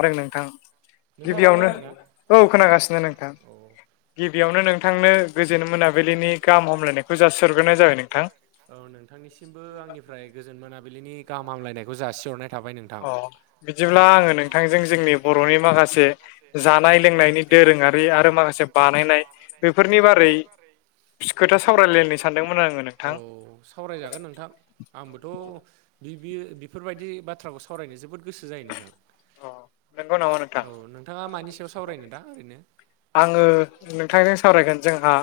आरो नोंथां नोंथाङाबो गिबियावनो खोनादों ना औ खोनागासिनो नोंथां औ गिबियावनो नोंथांनो गोजोन मोनाबिलिनि गाहाम हामलाय खौ जासिहर ग्रोनाय जाबाय नोंथां। औ नोंथांनिसिमबो आंनिफ्राय गोजोन मोनाबिलिनि गाहाम हामलायनायखौ जासिहरनाय थाबाय नों अ बिदिब्ला आङो नोंथांजों जोंनि बर'नि माखासे माखासे जानाय लोंनायनि दोरोङारि आरो माखासे बानायनाय बेफोरनि बारै खोथा सावरायलायनो सानदोंमोन आङो औ नोंथां। सावरायजागोन नोंथां। आंबोथ' बि बियो बेफोरबायदि बाथ्राखौ सावरायनो जोबोद गोसो जायो नोंथां। अ नोंगौ नामा नोथां? औ नोंथाङा मानि सायाव सावरायनो दा ओरैनो? आङो नोंथांजों सावरायगोन जोंहा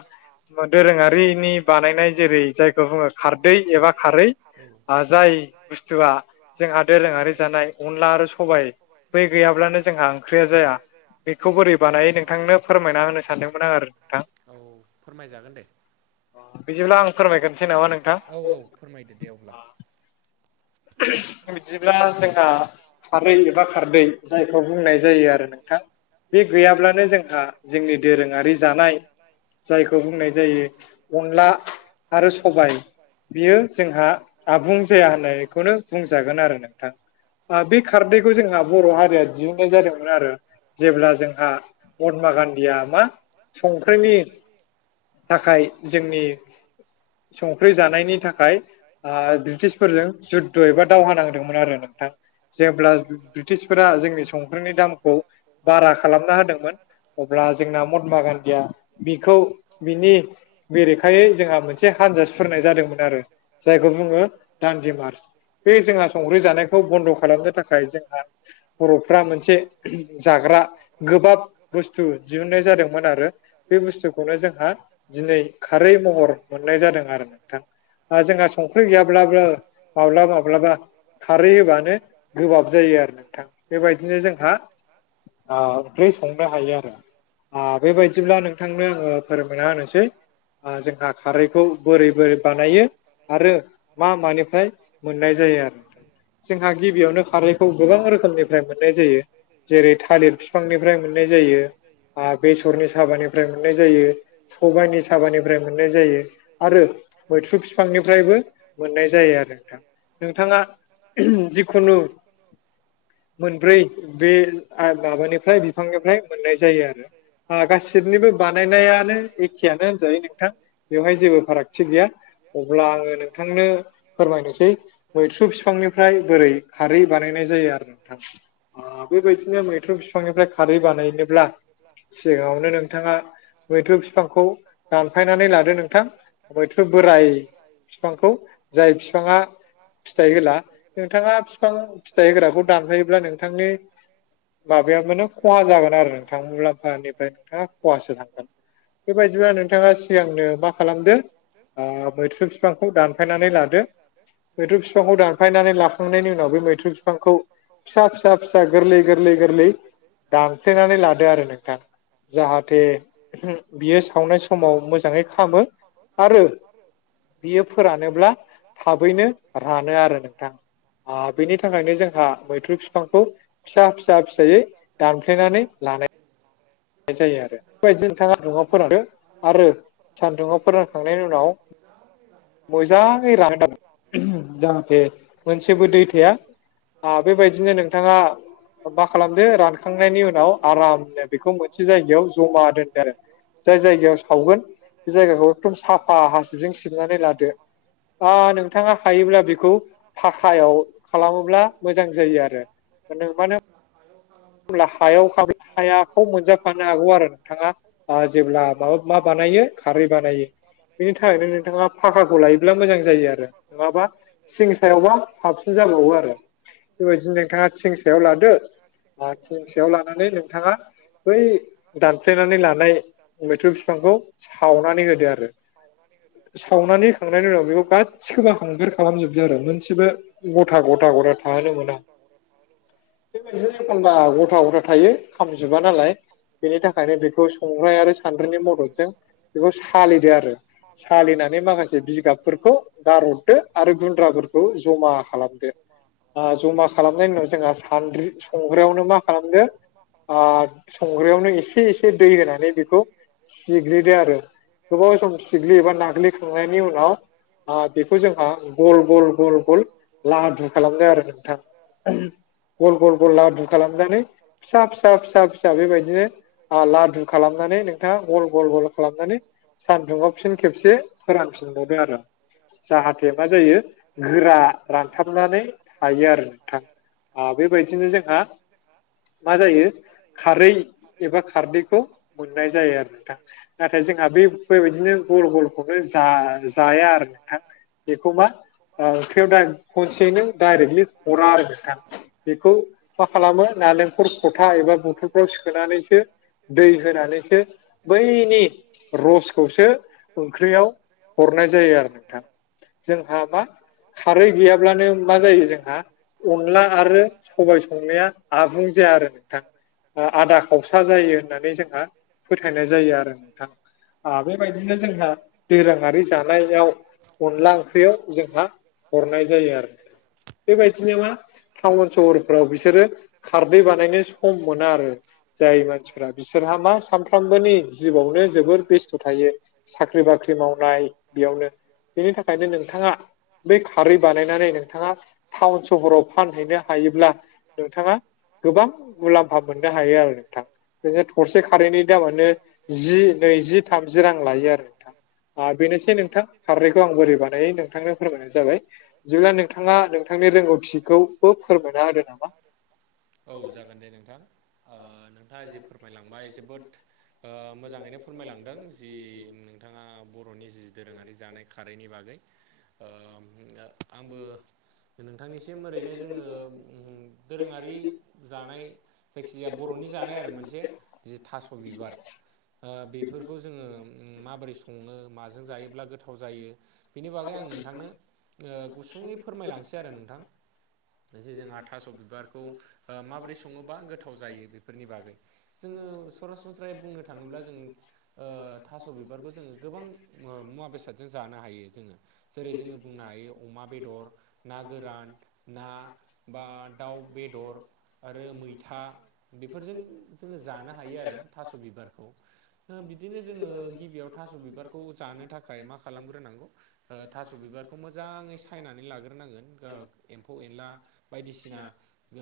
ओ दोरोङारिनि बानायनाय जेरै जायखौ बुङो खारदै एबा खारै आ जाय बुस्थुआ जोंहा दोरोङारि जानाय अनला आरो सबाइ बै गैयाब्लानो जोंहा ओंख्रिया जाया बेखौ बोरै बानायो नों बानायो नोंथांनो फोरमायना होनो सानदोंमोन आं आरो औ फोरमायजागोन दे। बिदिब्ला आं फोरमायग्रोनोसै नामा नोंथां औ औ फोरमायदो दे अब्ला। बिदिब्ला जोंहा खारै एबा खारदै जायखौ बुंनाय जायो आ रो नोंथां बे गैयाब्लानो जोंहा जोंनि दोरोङारि जानाय जायखौ बुंनाय जायो अनला आरो सबाय बियो जोंहा आबुं जाया होननाय खौनो बुंजागोन आरो नोंथां। ओ बे खारदैखौ जोंहा बर' हारिया दिहुनन्नाय जादोंमोन आरो। जेब्ला जोंहा महात्मा गान्धीया मा संख्रिनि थाखाय जोंनि संख्रि जानायनि थाखाय ब्रिटिसफोरजों जुद्ध' एबा दावहा नांदोंमोन आरो नोंथां जेब्ला ब्रिटिशफोरा [inaudible] जोंनि संख्रिनि दामखौ [inaudible] [unintelligible] बारा खालामना होदों अब्ला जोंना महात्मा गान्धीया बिखौ बिनि बेरेखायै जोंहा मोनसे हानजा सुरनाय जादोंमोन आरो जायखौ बुङो दान्दिमार। बे जोंहा संख्रि जानायखौ बन्द' खालामनो थाखाय जोंहा बर'फ्रा मोनसे जाग्रा गोबाब बुस्थु दिहुननाय जादोंमोन आरो बे बुस्थु खौनो जोंहा दिनै खारै महर मोननाय जादों आरो नोंथां जोंहा संख्रि गैयाब्लाबो माब्लाबा माब्लाबा खारै होबानो गोबाब जायो आरो नोंथां बेबायदिनो जोंहा ओंख्रि संनो हायो आरो आ बेबायदिब्ला नोंथांनो आङो फोरमायना होनोसै जोंहा खारैखौ बोरै बोरै बानायो आरो मा मानिफ्राय [inaudible] मोननाय जायो आरो जोंहा गिबियावनो खारैखौ गोबां रोखोमनिफ्राय मोननाय जायो जेरै [inaudible] थालिर बिफांनिफ्राय मोननाय जायो बेसरनि साबानिफ्राय मोननाय जायो। सबायाइनि साबानिफ्राय मोननाय जायो। आरो मैथ्रु बिफांनिफ्रायबो मोननाय जायो आरो नोंथाङा [unintelligible] जिखुनु मोनब्रै बे [unintelligible] माबानिफ्राय बिफांनिफ्राय मोननाय जायो आरो गासिनिबो बानायनायानो एखेयानो होनजायो नोंथां बेवहाय जेबो फारागथि गैया अब्ला आङो नोंथांनो फोरमायनो सै मैथ्रु बिफांनिफ्राय बोरै खारै बानायनाय जायो आरो नोंथां ओ बेबायदिनो मैथ्रु बिफांनिफ्राय खारै बानायनोब्ला सिगाङावनो नोंथाङा मैथ्रु बिफांखौ दानफायनानै लादो नोंथां मैथ्रु बोराय बिफांखौ जाय बिफाङा फिथाइ होला नोंथाङा बिफां फिथाइ होग्राखौ दानफायोब्ला नोंथांनि माबाया मा खहा जागोन आरो नोंथां मुलाम्फानिफ्राय नोंथाङा खहासो थांगोन बेबायदिबा नोंथाङा सिगांनो मा खालामदो मैथ्रु बिफांखौ दानफायनानै लादो। मैद्रु बिफांखौ दानफायनानै लाखांनायनि उनाव बे मैथ्रु बिफांखौ फिसा फिसा फिसा गोरलै गोरलै गोरलै गोरलै दानफ्लेनानै लादो आरो नोंथां जाहाथे [inaudible] [unintelligible] बियो सावनाय समाव मोजाङै खालामामो आरो बियो फोरानोब्ला थाबैनो रानो आरो नोंथां बेनि थाखायनो जोंहा मैथ्रु बिफांखौ फिसा फिसा [unintelligible] फिसायै दानफ्लेनानै लानाय दानफायनानै जायो आरो बेबायदिनो नोंथाङा [unintelligible] सन्दुंआव फोरानदो आरो सान्दुङआव फोरानखांनायनि उनाव [inaudible] मोजाङै रान [unintelligible] जाहाथे मोनसेबो दै थाया बेबायदिनो नोंथाङा मा खालामदो रानखांनायनि उनाव आरामनो बेखौ मोनसे जायगायाव जमा दोनदो आरो जाय जायगायाव सावगोन बे [unintelligible] जायगाखौ एकदम साफा [inaudible] ओ नोंथाङा हायोब्ला बेखौ फाखायाव खालामोब्ला मोजां जायो आरो नों मानो होनब्ला हायाव खालामोब्ला हायाखौ मोनजाफानो हागौ आरो नोंथाङा [unintelligible] जेब्ला माबा मा [unintelligible] बानायो खारै बानायो बेनि थाखायनो नोंथाङा फाखाखौ लायोब्ला मोजां [unintelligible] जायो आरो नङाबा सिं सायावबा [inaudible] साबसिन जाबावो आरो बेबायदि नोंथाङा थिं सायाव लादो थिं सायाव लानानै नोंथाङा बै दानफ्लेनानै लानाय मैथ्रु बिफांखौ सावनानै होदो आरो। सावनानै हो खांनायनि उनाव बेखौ गासिखौबो हांगार खालामजोबदो आरो मोनसेबो। गथा गथा गथा थाहोनो मोना। बेबायदिनो एखनबा गथा गथा थायो खामजोबा नालाय। बेनि थाखायनो बेखौ संग्राय आरो सान्द्रिनि मददजों। बेखौ सालिदो आरो सालिनानै माखासे बिगाबफोरखौ। गारदो आरो गुन्द्राफोरखौ जमा खालामदो। आ जमा खालामनायनि उनाव जोंहा सानद्रि संग्रायावनो मा खालामदो। आ संग्रायावनो एसे एसे दै होनानै बेखौ। सिग्लिदो आरो गोबाव सम सिग्लियो एबा नाग्लिखांनायनि उनाव [inaudible] आ बेखौ जोंहा गल गल गल गल लादु खालामदों आरो नोंथां। उमह गल गल गल लादु खालामनानै फिसा फिसा फिसा फिसा बेबायदिनो। आ लादु खालामनानै नोंथांङा गल गल गल खालामनानै। सान्दुंआव फिन खेबसे फोरानफिनबावदो आरो। जाहाथे मा जायो गोरा रानथाबनानै थायो आरो नोंथां। आ बेबायदिनो जोंहा मा जायो खारै एबा खारदैखौ मोननाय जायो आरो। नोंथां नाथाय जोंहा बे बेबायदिनो गल गलखौनो जा जाया आरो नोंथां। बेखौमा ओ ओंख्रियाव डा खनसेयैनो डाइरेक्टलि हरा आरो नोंथां। बेखौ मा खालामो नालेंखर खथा एबा बथलफ्राव सोनानैसो दै होनानैसो बैनि रसखौसो ओंख्रियाव हरनाय जायो आरो नोंथां। जोंहा मा खारै गैयाब्लानो मा जायो जोंहा अनला आरो सबाय संनाया आबुं जाया आरो नोंथां ओ आदा खावसा जायो होननानै जों। आ फोथायनाय जायो आरो नोंथां। आ बेबायदिनो जोंहा दोरोंआरि जानायाव। अनला ओंख्रियाव जोंहा हरनाय जायो आरो बेबायदिनो मा टाउन। सहरफ्राव बिसोरो खारदै बानायनो सम मोना आरो जाय मानसिफ्रा। बिसोरहा मा सानफ्रामबोनि जिवआवनो जोबोर बेस्थ' थायो साख्रि-बाख्रि मावनाय। बेयावनो बेनि थाखायनो नोंथांङा बै खारै बानायनानै नोंथांङा टाउन, सहराव फानहैनो हायोब्ला नोंथांङा गोबां मुलाम्फा मोननो हायो आरो नोंथां। नोंङो थरसे खारैनि दामानो जि नैजि थामजि रां लायो आरो नोंथां। आ बेनोसै नोंथां खारैखौ आं बोरै बानायो नोंथांनो फोरमायनाय जाबाय जोआ नोंथांङा नोंथांनि रोंगौथि। थिखौबो फोरमायना होदो नामा? औ जागोन दे नोंथां ओ नोंथांङा जि फोरमायलांबाय जोबोद। ओ मोजांङैनो फोरमायलांदों जि नोंथांङा बर'नि जि दोरोंङारि जानाय खारैनि बागै ओ ओम ओ। आंबो नोंथांनिसिम ओरैनो जोंङो। उम दोरोंङारि जानाय। जायखिजाया बर'नि जानाय आरो मोनसे जि थास' बिबार। ओ बेफोरखौ जोंङो माबोरै संङनो माजों जायोब्ला गोथाव जायो। बेनि बागै आं नोंथांनो ओ गुसुंङै फोरमायलांसै आरो नोंथां जे जोंहा। थास' बिबारखौ ओ माबोरै संङोबा गोथाव जायो बेफोरनि बागै जोंङो। सरासनस्रायै बुंनो थांङोब्ला जों ओ थास' बिबारबो जोंङो गोबां मुवा बेसाद। जों जानो हायो जोंङो जेरै जोंङो बुंनो हायो अ अमा बेदर ना गोरान ना बा दाउ, बेदर। आरो मैथा बेफोरजों जोंङो जानो हायो आरो थास' बिबारखौ। ओ बिदिनो जोंङो गिबियाव थास' बिबारखौ जानो थाखाय मा खालामग्रोनांगौ। ओ थास' बिबारखौ मोजांङै सायनानै लाग्रोनांगोन ओ एम्फौ- एनला। बायदिसिना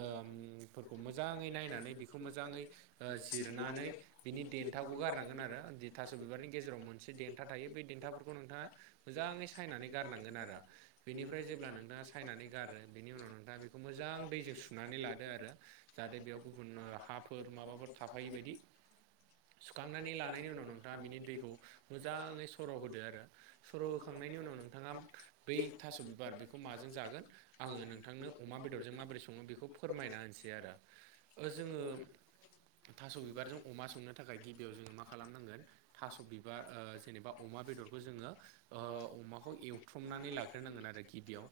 उम फोरखौ मोजांङै नायनानै बिखौ मोजांङै ओ जिरनानै बिनि देन्थाखौ गारनांगोन आरो जि थास' बिबारनि गेजेराव मोनसे देन्था थायो बे देन्थाफोरखौ खौ नोंथांङा मोजांङै सायनानै गारनांगोन आरो बेनिफ्राय जेब्ला नोंथाङा सायनानै गारो बेनि उनाव नोंथाङा बे मोजां दैजों सुनानै लादो आरो जाहाथे बेयाव गुबुन हाफोर माबाफोर थाफायि बायदि सुखांनानै लानायनि उनाव नोंथांङा बिनि दैखौ मोजांङै सर' होदो आरो सर' होखांनायनि उनाव नोंथांङा बै थास' बिबार बेखौ माजों जागोन आङो नोंथांनो अमा बेदरजों माबोरै सङो बेखौ फोरमायना होनसै आरो। जोङो थास' बिबारजों अमा संनो थाखाय गिबियाव जोङो मा खालामनांगोन थास' बिबार जेनेबा अमा बेदरखौ जोङो ओ अमाखौ एवथ्रमनानै लाग्रोनांगोन आरो गिबियाव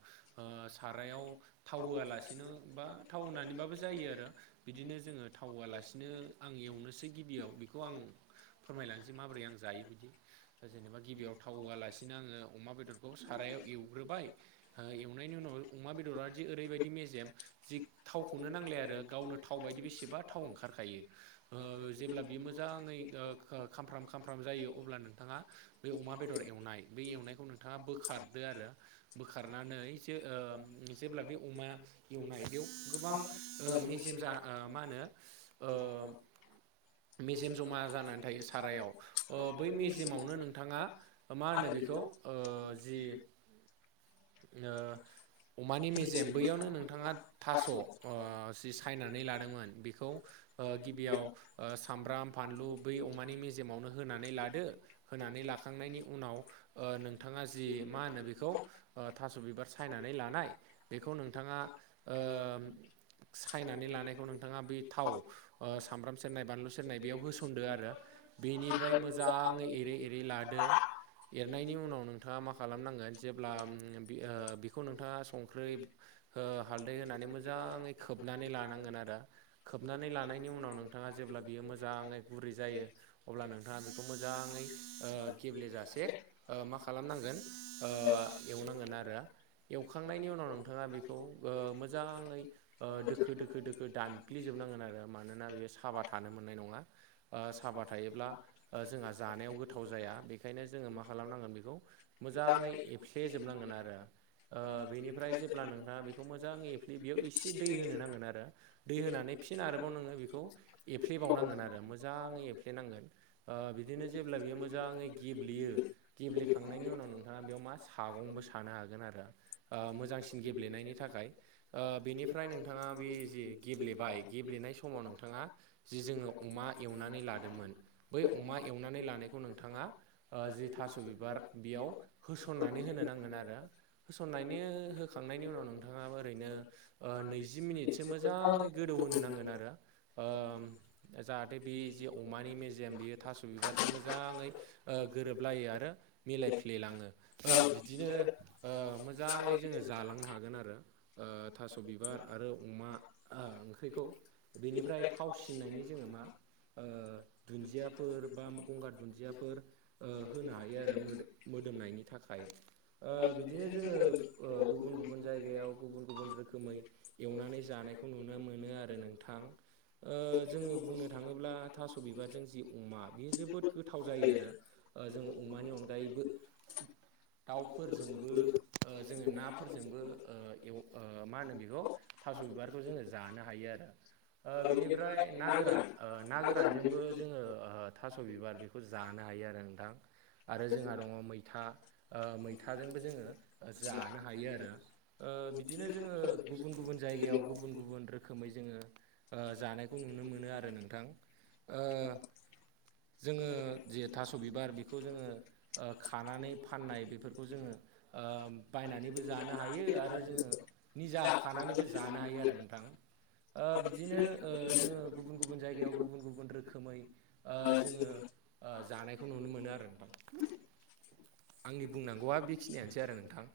सारायाव थाव होआलासिनो बा थाव होनानैबाबो जायो आरो। बिदिनो जोङो थाव होआलासिनो आं एवनोसै गिबियाव बेखौ आं फोरमायलांनोसै माबोरै आं जायो बिदि दा जेनेबा गिबियाव थाव होआलासिनो आङो अमा बेदरखौ सारायाव एवग्रोबाय एवनायनि उनाव अमा बेदरा दि ओरैबायदि मेजेम जि थावखौनो नांलाया आरो गावनो थाव बायदि बेसेबा थाव ओंखारखायो। ओ जेब्ला बियो मोजाङै खामफ्राम खामफ्राम जायो अब्ला नोंथाङा बे अमा बेदर एवनाय बे एवनायखौ नों नोंथाङा बोखारदो आरो बोखारनानै ओ जेब्ला बे अमा एवनाय बेयाव गोबां मेजेम जा मा होनो ओ मेजेम जमा जानानै थायो सारायाव बै मेजेमावनो नोंथाङा मा होनो बेखौ ओ जि ओ अमानि मेजेम बैयावनो नोंथाङा थास' ओ जि सायनानै लादोंमोन बेखौ गिबियाव सामब्राम फानलु बै अमानि मेजेमावनो होनानै लादो। होनानै लाखांनायनि उनाव नोंथाङा जि मा होनो बेखौ थास' बिबार सायनानै लानाय बेखौ नोंथाङा ओ सायनानै लानायखौ नोंथाङा बे थाव सामब्राम सेरनाय बानलु सेरनाय बेयाव होसनदो आरो। बेनिफ्राय मोजाङै एरै एरै लादो एरनायनि उनाव नोंथाङा मा खालामनांगोन जेब्ला बेखौ नोंथाङा सं ओ हालदै होनानै मोजाङै खोबनानै लानांगोन आरो खोबनानै लानायनि उनाव नोंथाङा जेब्ला बियो मोजाङै गुरै जायो अब्ला नोंथाङा नोंथाङा बेखौ मोजाङै गेब्लेेजासे मा खालामनांगोन ओ एवनांगोन आरो एवखां नायनि उनाव नोंथाङा बेखौ मोजाङै दोखो दोखो दोखो दानग्लिजोबनांगोन आरो मानोना बेयो साबा थानो मोननाय नङा। साबा थायोब्ला जोंहा जानायाव गोथाव जाया बेखायनो जोङो मा खालामनांगोन बेखौ मोजाङै एफ्ले जोबनांगोन आरो। ओ बेनिफ्राय जेब्ला नोंथाङा बेखौ मोजां एफ्लेयो बेयाव एसे दै होनो नांगोन आरो दै होनानै फिन आरोबाव नोङो बेखौ एफ्लेबावनांगोन आरो मोजाङै एफ्लेनांगोन। बिदिनो जेब्ला बियो मोजाङै गेब्लेयो। गेब्लेखांनायनि उनाव नोंथाङा बेयाव मा सागंबो सानो हागोन आरो। मोजांसिन गेब्लेनायनि थाखाय बेनिफ्राय नोंथाङा बे जे गेब्लेबाय गेब्लेनाय समाव समाव नोंथाङा जि जोङो अमा एवनानै लादोंमोन बै अमा एवनानै लानायखौ नोंथाङा जि थास' बिबार बेयाव होसन्नानै होनो नांगोन आरो। होसननानै होखांनायनि उनाव नोंथाङाबो ओरैनो नैजि मिनिटसो मोजाङै गोदौहोनो नांगोन आरो। जाहाथे बे जि अमानि मेजेम बेयो थास' बिबारजों मोजाङै गोरोबलायो आरो मिलायफ्लेलांयो। बिदिनो मोजाङै जोङो जालांनो हागोन आरो। थास' बिबार आरो अमा ओंख्रिखौ बेनिफ्राय थाव सिननायनि जोङो मा दुन्दियाफोर, बा गंगार दुन्दियाफोर होनो हायो आरो मोदोम मोदोमनायनि थाखाय। ‌ ओ बिदिनो जोङो। ओ गुबुन गुबुन जायगायाव गुबुन गुबुन रोखोमै। एवनानै जानायखौ नुनो मोनो आरो नोंथां। ओ जोङो बुंनो थाङोब्ला थास' बिबारजों जि अमा बियो जोबोद गोथाव जायो आरो। ओ जों अमानि अनगायैबो दाउफोरजोंबो। ओ जोङो नाफोरजोंबो ओ एव ओ मा होनो बेखौ थास' बिबारखौ जोङो जानो हायो आरो। ओ बेनिफ्राय ना गोरान ओ ना गोरानजोंबो जोङो ओ थास' बिबार बे। बेखौ जानो हायो आरो नोंथां। आरो जोंहा दङ मैथा ओ मैथाजोंबो जोङो जानो हायो आरो। ओ बिदिनो जोङो गुबुन गुबुन जायगायाव गुबुन गुबुन रोखोमै जोङो। ओ जानायखौ नुनो मोनो आरो नोंथां ओ। जोङो जे थास' बिबार बेखौ जोङो ओ खानानै फाननाय बेफोरखौ जोङो। ओ बायनानैबो जानो हायो आरो जोङो निजा खानानैबो जानो हायो आरो नोंथां। ओ बिदिनो ओ जोङो गुबुन गुबुन जायगायाव गुबुन गुबुन रोखोमै ओ जोङो। ओ जानायखौ नुनो मोनो आरो नोंथां आंनि बुंनांगौआ बेखि गरमानोसै आरो नोंथां।